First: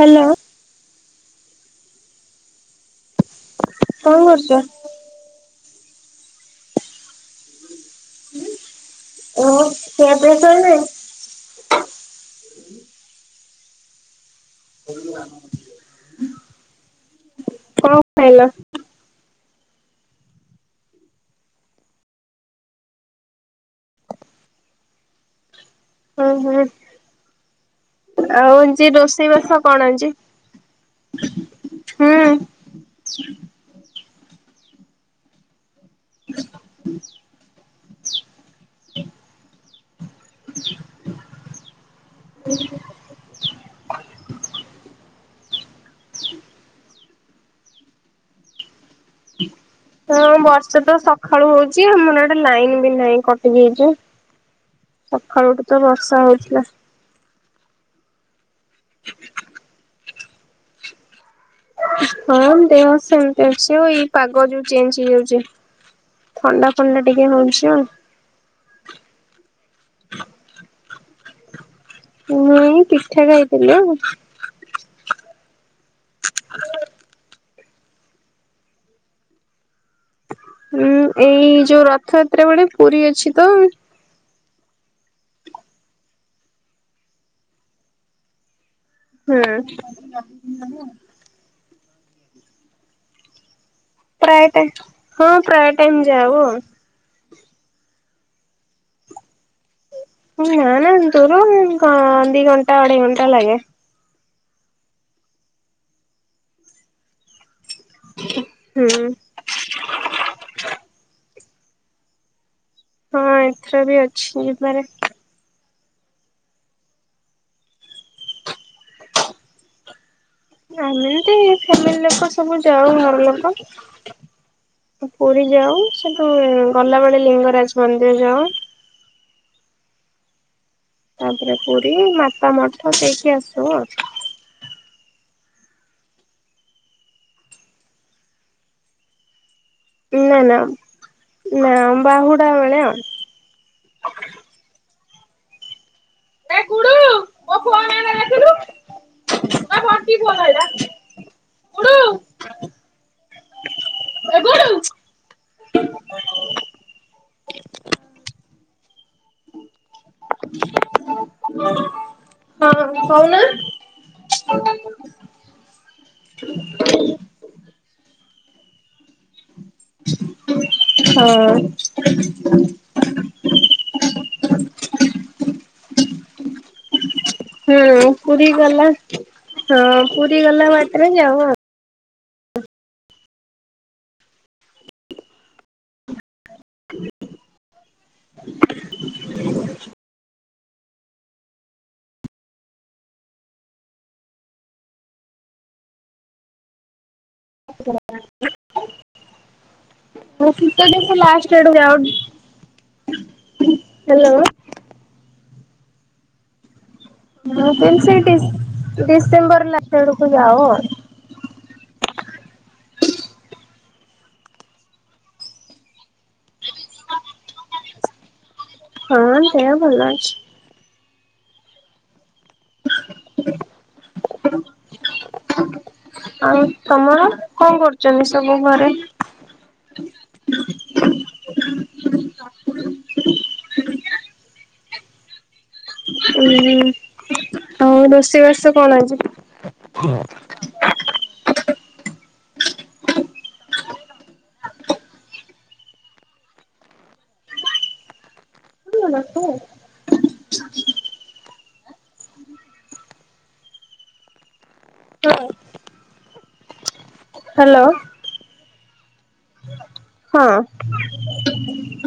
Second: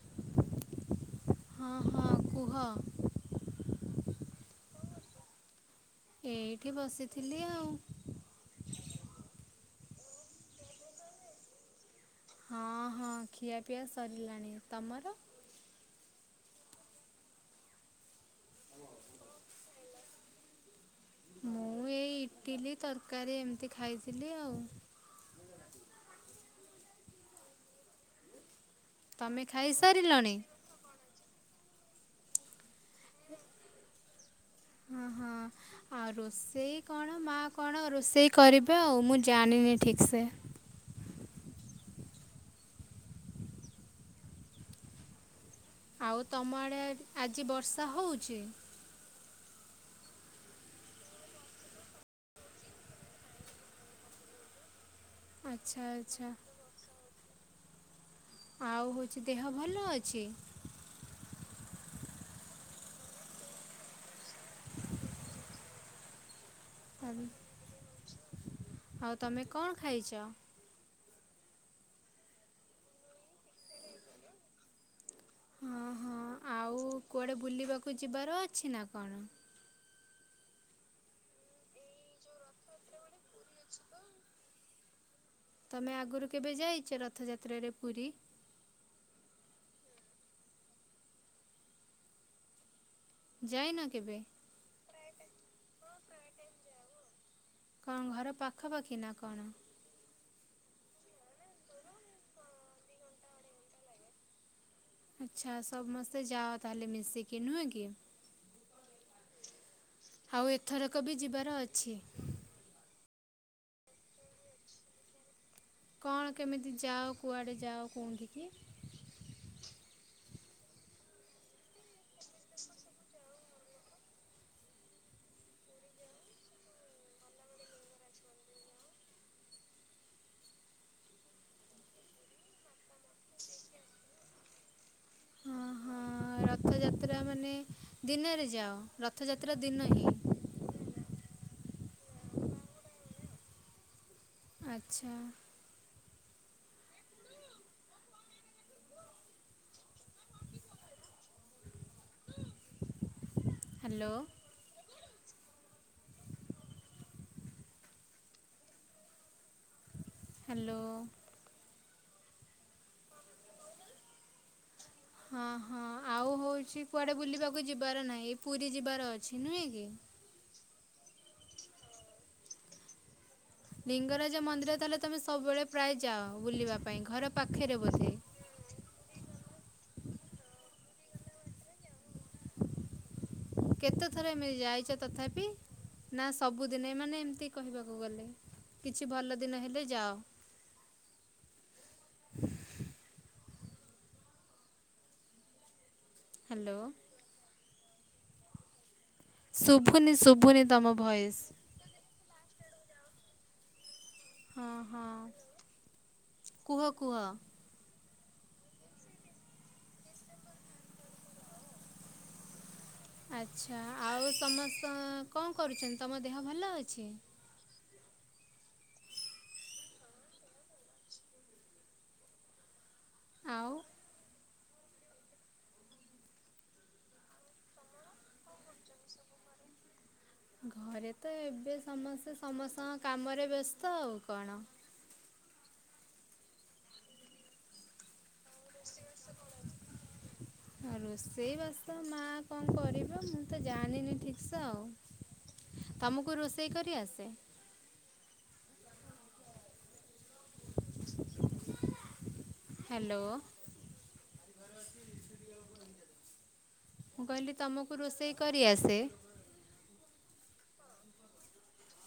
Hello. ହଁ ହଁ କୁହ। କଣ କରୁଚ? ଏଇଠି ବସିଥିଲି ଆଉ। ହୁଁ ଓ ଖିଆପିଆ [unintelligible] ହଁ ହଁ ଖିଆପିଆ ସରିଲାଣି। ତମର? [unintelligible] କଁ ଖାଇଲ? ମୁଁ ଏଇ ଇଟିଲି ତରକାରୀ ଏମିତି ଖାଇଥିଲି ଆଉ। ହୁଁ ହୁଁ ଆଉ ଆଜି ରୋଷେଇ ତମେ ବାସ କଣ ଖାଇସାରିଲଣି? ହେଇଚି? ହୁଁ। ହଁ ହଁ ଆଉ ରୋଷେଇ କଣ ମାଆ କଣ ରୋଷେଇ କରିବେ ଆଉ ମୁଁ ଜାଣିନି ଠିକ୍ ସେ। [inaudible] ହୁଁ ଆଉ ତମ ଆଡ଼େ ଆଜି ବର୍ଷା ହଉଛି? ହଁ ବର୍ଷା ତ ସଖାଳୁ ହଉଚି ଆମର ଇଆଡ଼େ ଲାଇନ ବି ନାହିଁ କଟି ଯାଇଚି। ହ ସଖାଳୁଠୁ ତ ବର୍ଷା ହଉଥିଲା। ଆଉ ହଉଛି ଦେହ ଭଲ ଅଛି? ହଁ ଦେହ ସେମିତି ଅଛି ଆଉ ଏଇ ପାଗ ଯୋଉ ଚେଞ୍ଚ ହେଇ ଯାଉଚି। ଥଣ୍ଡା ଫଣ୍ଡା ଟିକେ ହଉଚି ଆଉ। ଆଉ ତମେ କଣ ଖାଇଛ? ମୁଁ ପିଠା ଖାଇଥିଲି ଆଉ [unintelligible] କୁ କୁଆଡ଼େ ବୁଲିବାକୁ ଯିବାର ଅଛି ନା କଣ? ହୁଁ ଏଇ ଯୋଉ ରଥଯାତ୍ରା ବେଳେ ପୁରୀ ଅଛି ତ। ତମେ ଆଗରୁ କେବେ ଯାଇଚ ରଥଯାତ୍ରାରେ ପୁରୀ? ହୁଁ। ଯାଇନ କେବେ? ପ୍ରାୟ ଟାଇମ୍ ହଁ ପ୍ରାୟ ଟାଇମ୍ ଯାଉ ଆଉ। କଣ ଘର ପାଖାପାଖି ନା କଣ? ନା ନା ଦୂର [unintelligible] ଘ ଦି ଘଣ୍ଟା ଅଢେଇ ଘଣ୍ଟା ଲାଗେ। ଆଚ୍ଛା ସମସ୍ତେ ଯାଅ ତାହେଲେ ମିଶିକି ନୁହେଁ କି? ହୁଁ। ଆଉ ଏଥରକ ବି ଯିବାର ଅଛି। ହଁ ଏଥର ବି ଅଛି ଯିବାରେ। କଣ କେମିତି ଯାଅ କୁଆଡ଼େ ଯାଅ କଉଁଠିିକି? ଅମିତି ଫ୍ୟାମିଲି ଲୋକ ସବୁ ଯାଉ ଘର ଲୋକ। ପୁରୀ ଯାଉ ସେଠୁ ଗଲାବେଳେ ଲିଙ୍ଗରାଜ ମନ୍ଦିର ଯାଉ। ତାପରେ ପୁରୀ ମାତା ମଠ ଦେଇକି ଆସିବ ଆଉ। ହଁ ହଁ ରଥଯାତ୍ରା ମାନେ ଦିନରେ ଯାଅ ରଥଯାତ୍ରା ଦିନ ହିଁ। ନା ନା ନା ବାହୁୁଡା ବେଳେ ଆଉ ଆଚ୍ଛା ଏ ଗୁଡୁ ମୋ ଫୋନ ଆଇଲା ଦେଖ୍ଇଲୁ ନା କଣ ଠିକ ଭଲ ହେଲାୁ [unintelligible] ହ୍ୟାଲୋ ହ୍ୟାଲୋ ହଁ ହଉନା ହଁ ହଁ ଆଉ ହଉଛି କୁଆଡ଼େ ବୁଲିବାକୁ ଯିବାର ନାହିଁ ପୁରୀ ଯିବାର ଅଛି ନୁହେଁ କି ହଁ ଲିଙ୍ଗରାଜ ମନ୍ଦିର ତାହେଲେ ତମେ ସବୁବେଳେ ପ୍ରାୟ ଯାଅ ବୁଲିବା ପାଇଁ ଘର ପାଖରେ ବସେ କଦି ଗଲା ହଁ ପୁରୀ ଗଲା ବାଟରେ ଯାଅ ଆଉ କେତେ ଥର ଏମିତି ଯାଇଛ ତଥାପି ନା ସବୁଦିନେ ମାନେ ଏମତି କହିବାକୁ ଗଲେ କିଛି ଭଲ ଦିନ ହେଲେ ଯାଅ ହ୍ୟାଲୋ ଶୁଭୁନି [inaudible] ମୁ ଶୁଭୁନି ଫତ ତମ ସେ ଭଏସ୍ ଲାଷ୍ଟ ଡଟ ଗଉ [inaudible] ହେଲା ହଁ ହଁ କୁହ କୁହ ମୁ କେେିନ ସେ ଡି ଡିସେମ୍ବର ଲାତେଡ ରୁପ ଆଉ [unintelligible] ଆଚ୍ଛା ଆଉ ସମସ୍ତ କଣ କରୁଛନ୍ତି ତମ ଦେହ ଭଲ ଅଛି ହଁ ଦେହ ଭଲ ଅଛି ଆଉ ଆଉ ତମର କଣ କରୁଛନ୍ତି ସବୁ ଘରେ ଘରେ ତ ଏବେ ସମସ୍ତେ ସମସ୍ତଙ୍କ କାମରେ ବ୍ୟସ୍ତ ଆଉ କଣ ହୁଁ ଆଉ ରୋଷେଇବାସ କଣ ଆଜି ଆଉ ରୋଷେଇବାସ ମା କଣ କରିବ ମୁଁ ତ ଜାଣିନି ଠିକସ ଆଉ ତମକୁ ରୋଷେଇ କରି ଆସେ [unintelligible] ତୁ [unintelligible] ହ୍ୟାଲୋ [unintelligible] ମୁଁ କହିଲି ତମକୁ ରୋଷେଇ କରି ଆସେ ହଁ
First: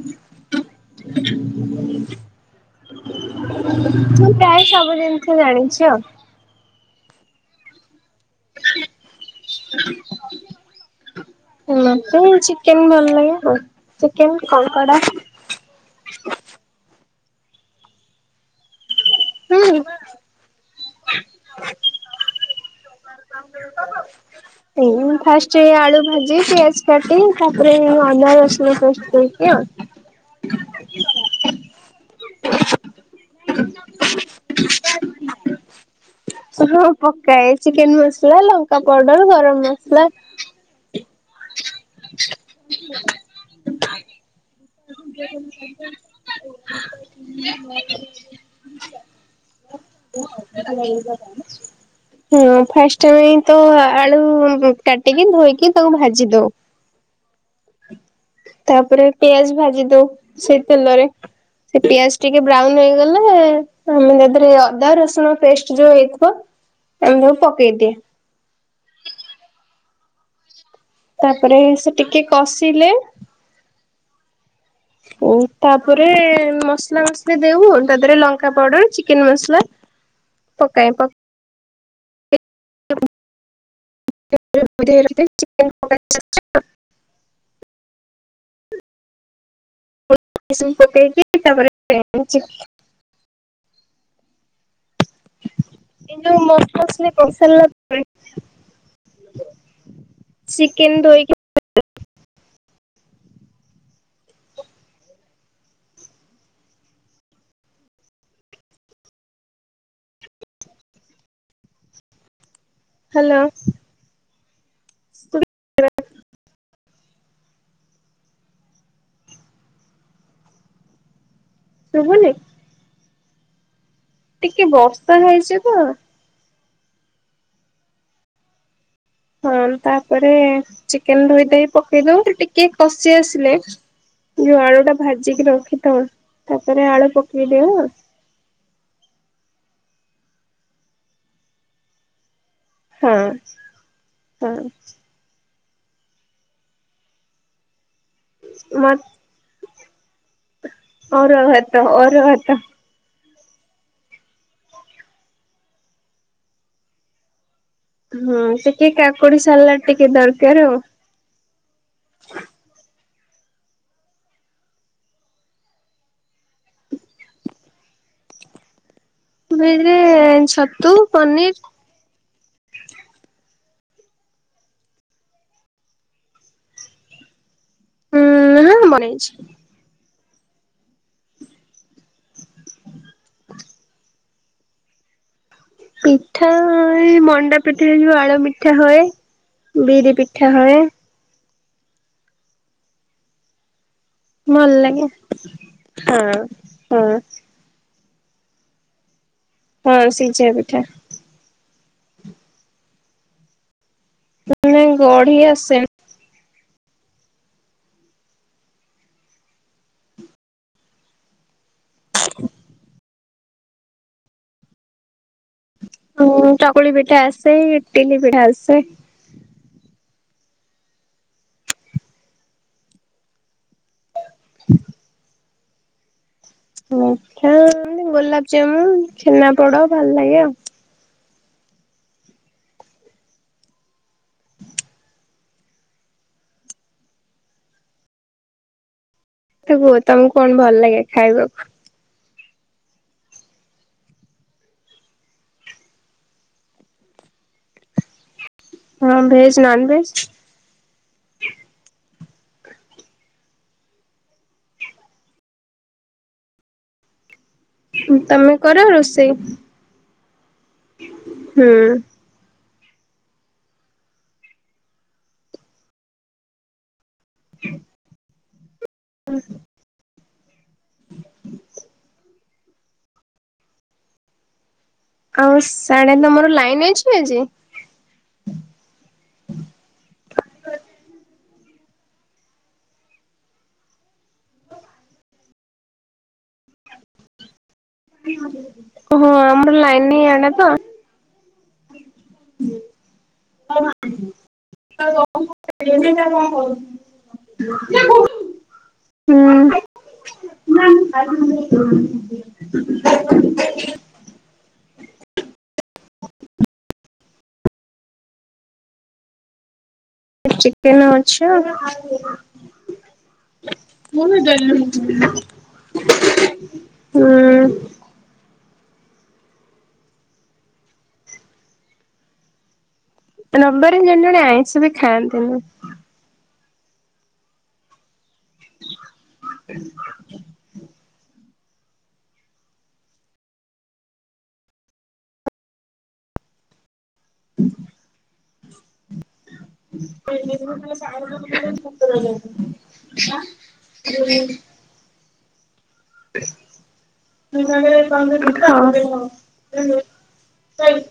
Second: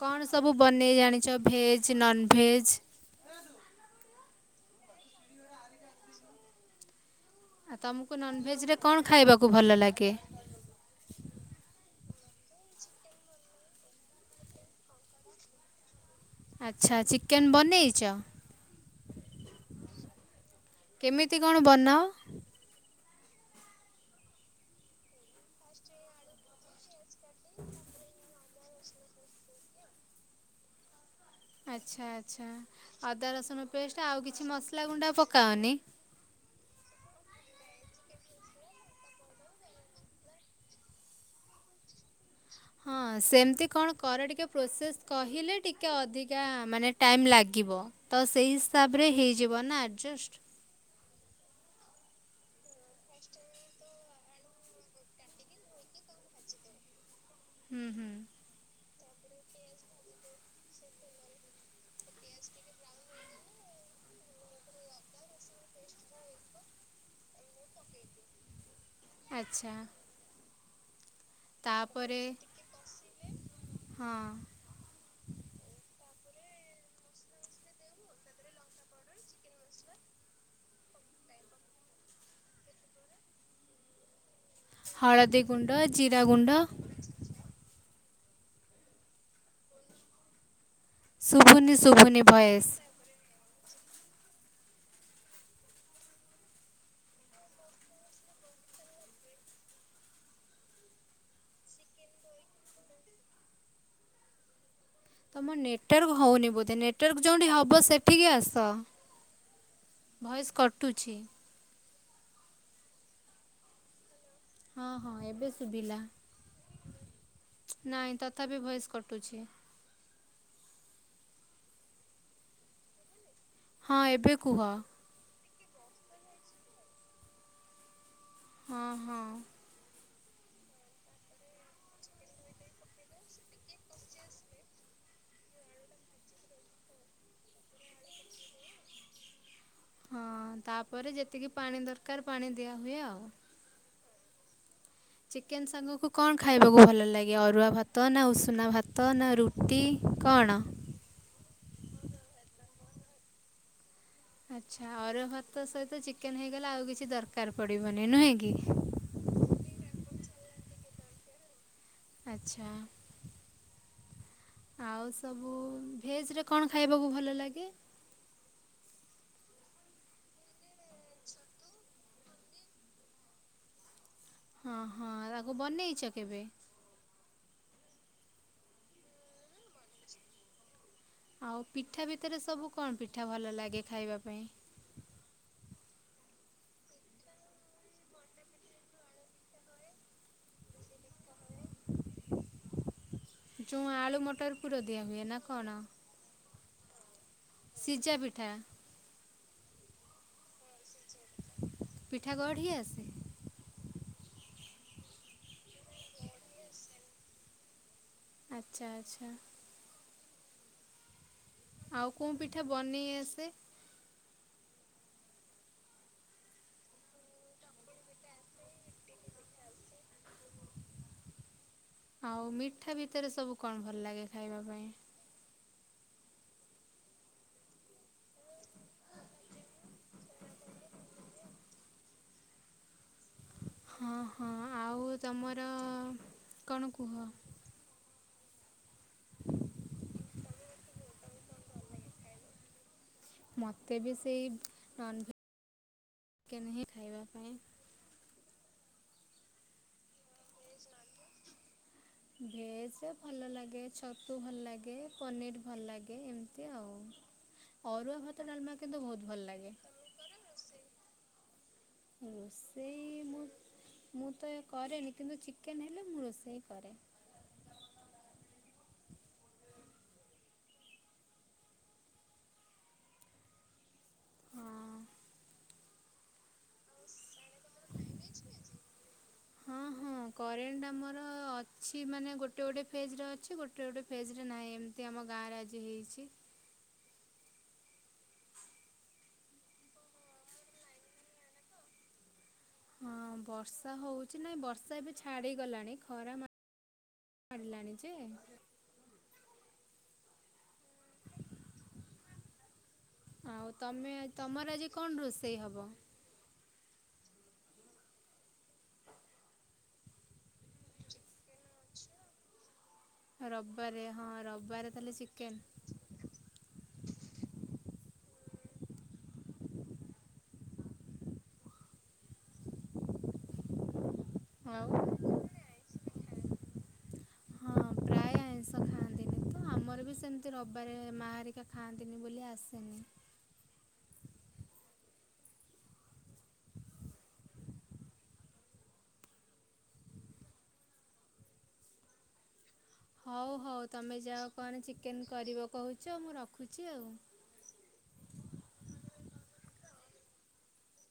କଣ ସବୁ ବନେଇ ଜାଣିଛ ଭେଜ୍ ନନଭେଜ୍ ମୁଁ ପ୍ରାୟ ସବୁ ଜିନିଷ ଜାଣିଛି ଆଉ ଆଉ ତମକୁ ନନଭେଜ ରେ କଣ ଖାଇବାକୁ ଭଲ ଲାଗେ ମତେ ଚିକେନ ଭଲ ଲାଗେ ଚିକେନ କଂକଡା ଆଚ୍ଛା ଚିକେନ ବନେଇଛ ହୁଁ କେମିତି କଣ ବନାଅ ଫାଷ୍ଟ ଆଳୁ ଭାଜି ପିଆଜ କାଟି ତାପରେ ଅଦା ରସ ଛି ଆଉ [unintelligible] ଆଚ୍ଛା ଆଚ୍ଛା ଅଦା ରସୁଣ ପେଷ୍ଟ ଆଉ କିଛି ମସଲା ଗୁଣ୍ଡା ପକାଅନି ହଁ ପକାଏ ଚିକେନ ମସଲା ଲଙ୍କା ପାଉଡର ଗରମ ମସଲା [inaudible] ହଁ ସେମିତି କଣ କରରେ ଟିକେ ପ୍ରୋସେସ୍ କହିଲେ ଟିକେ ଅଧିକା ମାନେ ଟାଇମ୍ ଲାଗିବ ତ ସେହି ହିସାବରେ ହେଇଯିବ ନା ଆଡ଼ଜଷ୍ଟ [unintelligible] [inaudible] ହଁ ଫାଷ୍ଟ ତ ଆଳୁ କାଟିକି ଧୋଇକି ତାକୁ ଭାଜି ଦଉ [inaudible] ହୁଁ ତାପରେ ପିଆଜ ଭାଜି ଦଉ ସେଇ ତେଲରେ ସେ ପିଆଜ ଟିକେ ବ୍ରାଉନ ହେଇଗଲା ଉଁ ସେଥିରେ ଅଦା ରସୁଣ ପେଷ୍ଟ ଯୋଉ ହେଇ ଥିବ ତାକୁ ସବୁ ପକେଇଦିଏ। ଆଚ୍ଛା ତାପରେ ସେ ଟିକେ ତାପରେ କଷିଲେ ହଁ ଓ ତାପରେ ମସଲା ମସଲା ଦେଉ ତା ଦେହରେ ଲଙ୍କା ପାଉଡର ଚିକେନ ମସଲା ପକାଏ ପ ହଳଦୀ ଗୁଣ୍ଡ ଜିରା ଗୁଣ୍ଡ [unintelligible] ଉସୁମ ପଟେଈ ଶୁଭୁନି ଶୁଭୁନି ଭଏସ କିନ୍ତୁ ମ ମସଲି କସଲ [unintelligible] ଚିକେନ ଧୋଇକି ତୁମ ନେଟୱାର୍କ ହଉନି ବୋଧେ ନେଟୱାର୍କ ଯେଉଁଠି ହେବ ସେଠିକି ଆସ। ଭଏସ୍ କଟୁଛି ହ୍ୟାଲୋ ହଁ ହଁ ଏବେ ଶୁଭିଲା ନାଇଁ ତଥାପି ଭଏସ୍ କଟୁଛି। ଶୁଭୁନି ହଁ ଏବ ଟିକେ ବର୍ଷା ହେଇଚି ତ ହଁ ହଁ ଏବଂ ତାପରେ ଚିକେନ ଧୋଇ ଦେଇ ପକେଇ ଦଉ ସେ ଟି କେ କସିି ଆସିଲେ ଯୋଉ ଆଳୁଟା ଭାଜିିକି ରଖୀ ତ ଶେଷରେ ଆଳୁ ପକେଇ ଦେଉ ହଁ ତାପରେ ଯେତିକି ପାଣି ଦର କାର ପାଣି ଦିଆ ହୁଏ ହଁ ଆଉ। ହଁ ଚିକେନ ସାଙ୍ଗକୁ କଣ ଖାଇବାକୁ ଭଲ ଲାଗେ ଅରୁଆ ଭାତ ନା ଉଷୁନା ମ ଭାତ ନା ରୁ ଟି କଣ? ଅରୁଆ ଭାତ ଅରୁଆ ଭାତ। ଆଚ୍ଛା ଅରୁଆ ଭାତ ସହିତ ଚିକେନ ହେଇଗଲା ଆଉ କିଛି ଦରକାର ପଡିବନି ନୁହେଁ କି କୁଡ଼ି ସାଲାଟ ଟିକେ ଦରକାର ଆଉ। ଆଚ୍ଛା ଆଉ ସବୁ ଭେଜରେ କଣ ଖାଇବାକୁ ଭଲ ଲାଗେ? ଭେଜ୍ ରେ ଛତୁ ପନିର ହଁ ହଁ ରାକୁ ବନେଇଛ କେବେ? ହୁଁ ଉଁ ବନେଇଚି। ଆଉ ପିଠା ଭିତରେ ସବୁ କଣ ପିଠା ଭଲ ଲାଗେ ଖାଇବା ପାଇଁ। ପିଠା ଏ ମଣ୍ଡା ପିଠା ହେଇଯିବ ଆଳୁ ପିଠା ହଏ ବିରି ପି ଠା ହଏ। ଯୁଁ ଆଳୁ ମଟ ମଟର ଭଲ ପୁର ଦିଆ ଲାଗେ ହୁଏ ନା କଣ ହଁ ହଁ। ସିଜା ପିଠା ହଁ ସିଝା ପିଠା। ପିଠା ଗଢି ଆସେ? ଉଁ ନାଇଁ ଗଢି ଆସେ ଆଚ୍ଛା ଆଚ୍ଛା ଆଉ କୋଉ ପିଠା ବନେଇ ଆସେ? ଉଁ ଚକୁଳି ପିଠା ଆସେ ଇଟିଲୀ ପିଠା ଆସେ। ଆଉ ମିଠା ଭିତରେ ସବୁ କଣ ଭଲ ଲାଗେ ଖାଇବା ପାଇଁ? ମିଠା ଗୋଲାପଜାମୁନ ଛେନା ପୋଡ ଭଲ ଲାଗେ ଆଉ। ହଁ ହଁ ଆଉ ତୁମର କଣ କୁହ? ତ କୁହ ତମକୁ କଣ ଭଲ ଲାଗେ ଖାଇବାକୁ? ମୋତେ ବି ସେଇ ନନ୍ଭେ ଚିକେନ୍ ହିଁ ଖାଇବା ପାଇଁ। ହଁ ଭେଜ ନନ୍ ଭେଜ? ଭେଜ ଭଲ ଲାଗେ ଛତୁ ଭଲ ଲାଗେ ପନିର ଭଲ ଲାଗେ ଏମିତି ଆଉ। ଅରୁଆ ଭାତ ତମେ ଡାଲମା କର କିନ୍ତୁ ବହୁତ ରୋଷେଇ? ଭଲ ଲାଗେ। ହୁଁ। ରୋଷେଇ ମୁଁ ମୁଁ ତ କରେନି କିନ୍ତୁ ଚିକେନ ହେଲେ ମୁଁ ରୋଷେଇ କରେ। ହଁ ହୁଁ। ହଁ। ଆଉ ଶାଡେ ତମର ଲାଇନି ଅଛି ଆଜି? ହଁ ହଁ। ହଁ କରେଣ୍ଟ ଆମର ଅଛି ମାନେ ଗୋଟେ ଗୋଟେ ଫେଜରେ ଅଛି ଗୋଟେ ଗୋଟେ ଫେଜରେ ନାହିଁ ଏମ ତି ଆମ ଗାଁରେ ଆଜି ହେଇଛି। ହଁ ଆମର ଲାଇନ ନାଇଁ ଇଆଡେ ତ। ହୁଁ। ହଁ ବର୍ଷା ହଉଛି ନାଇଁ ବର୍ଷା ଏବେ ହୁଁ। ଛାଡ଼ିଗଲାଣି ଖରା ମା ଛାଡ଼ିଲାଣି ଯେ ହୁଁ। ଆଉ ତମେ ତମର ଆଜି କଣ ରୋଷେଇ ହବ? ହ ଏ ଚିକେନ ଅଛ। ରବିବାରେ ହଁ ରବିବାର ତାହେଲେ ଚିକେନ। ହୁଁ। ରବିବାରେ ଜଣେ ଜଣେ ଆଇଁଷ ଆଉ ବି ଖାଆନ୍ତିନି। ହଁ ପ୍ରାୟ ଆଇଁଷ ଖାଆନ୍ତିନି ତ ଆମର ବି ସେମିତି ରବିବାରେ ମା ହେରିରିକା ଖାଆନ୍ତିନି ବୋଲି ଆସେନି। ହ [unintelligible] ହଉ ହଉ ତମେ ଯାଓ କଣ ଚିକେନ କରିବ କହୁଛ ମୁଁ ରଖୁଛି ଆଉ। [unintelligible] ହଁ।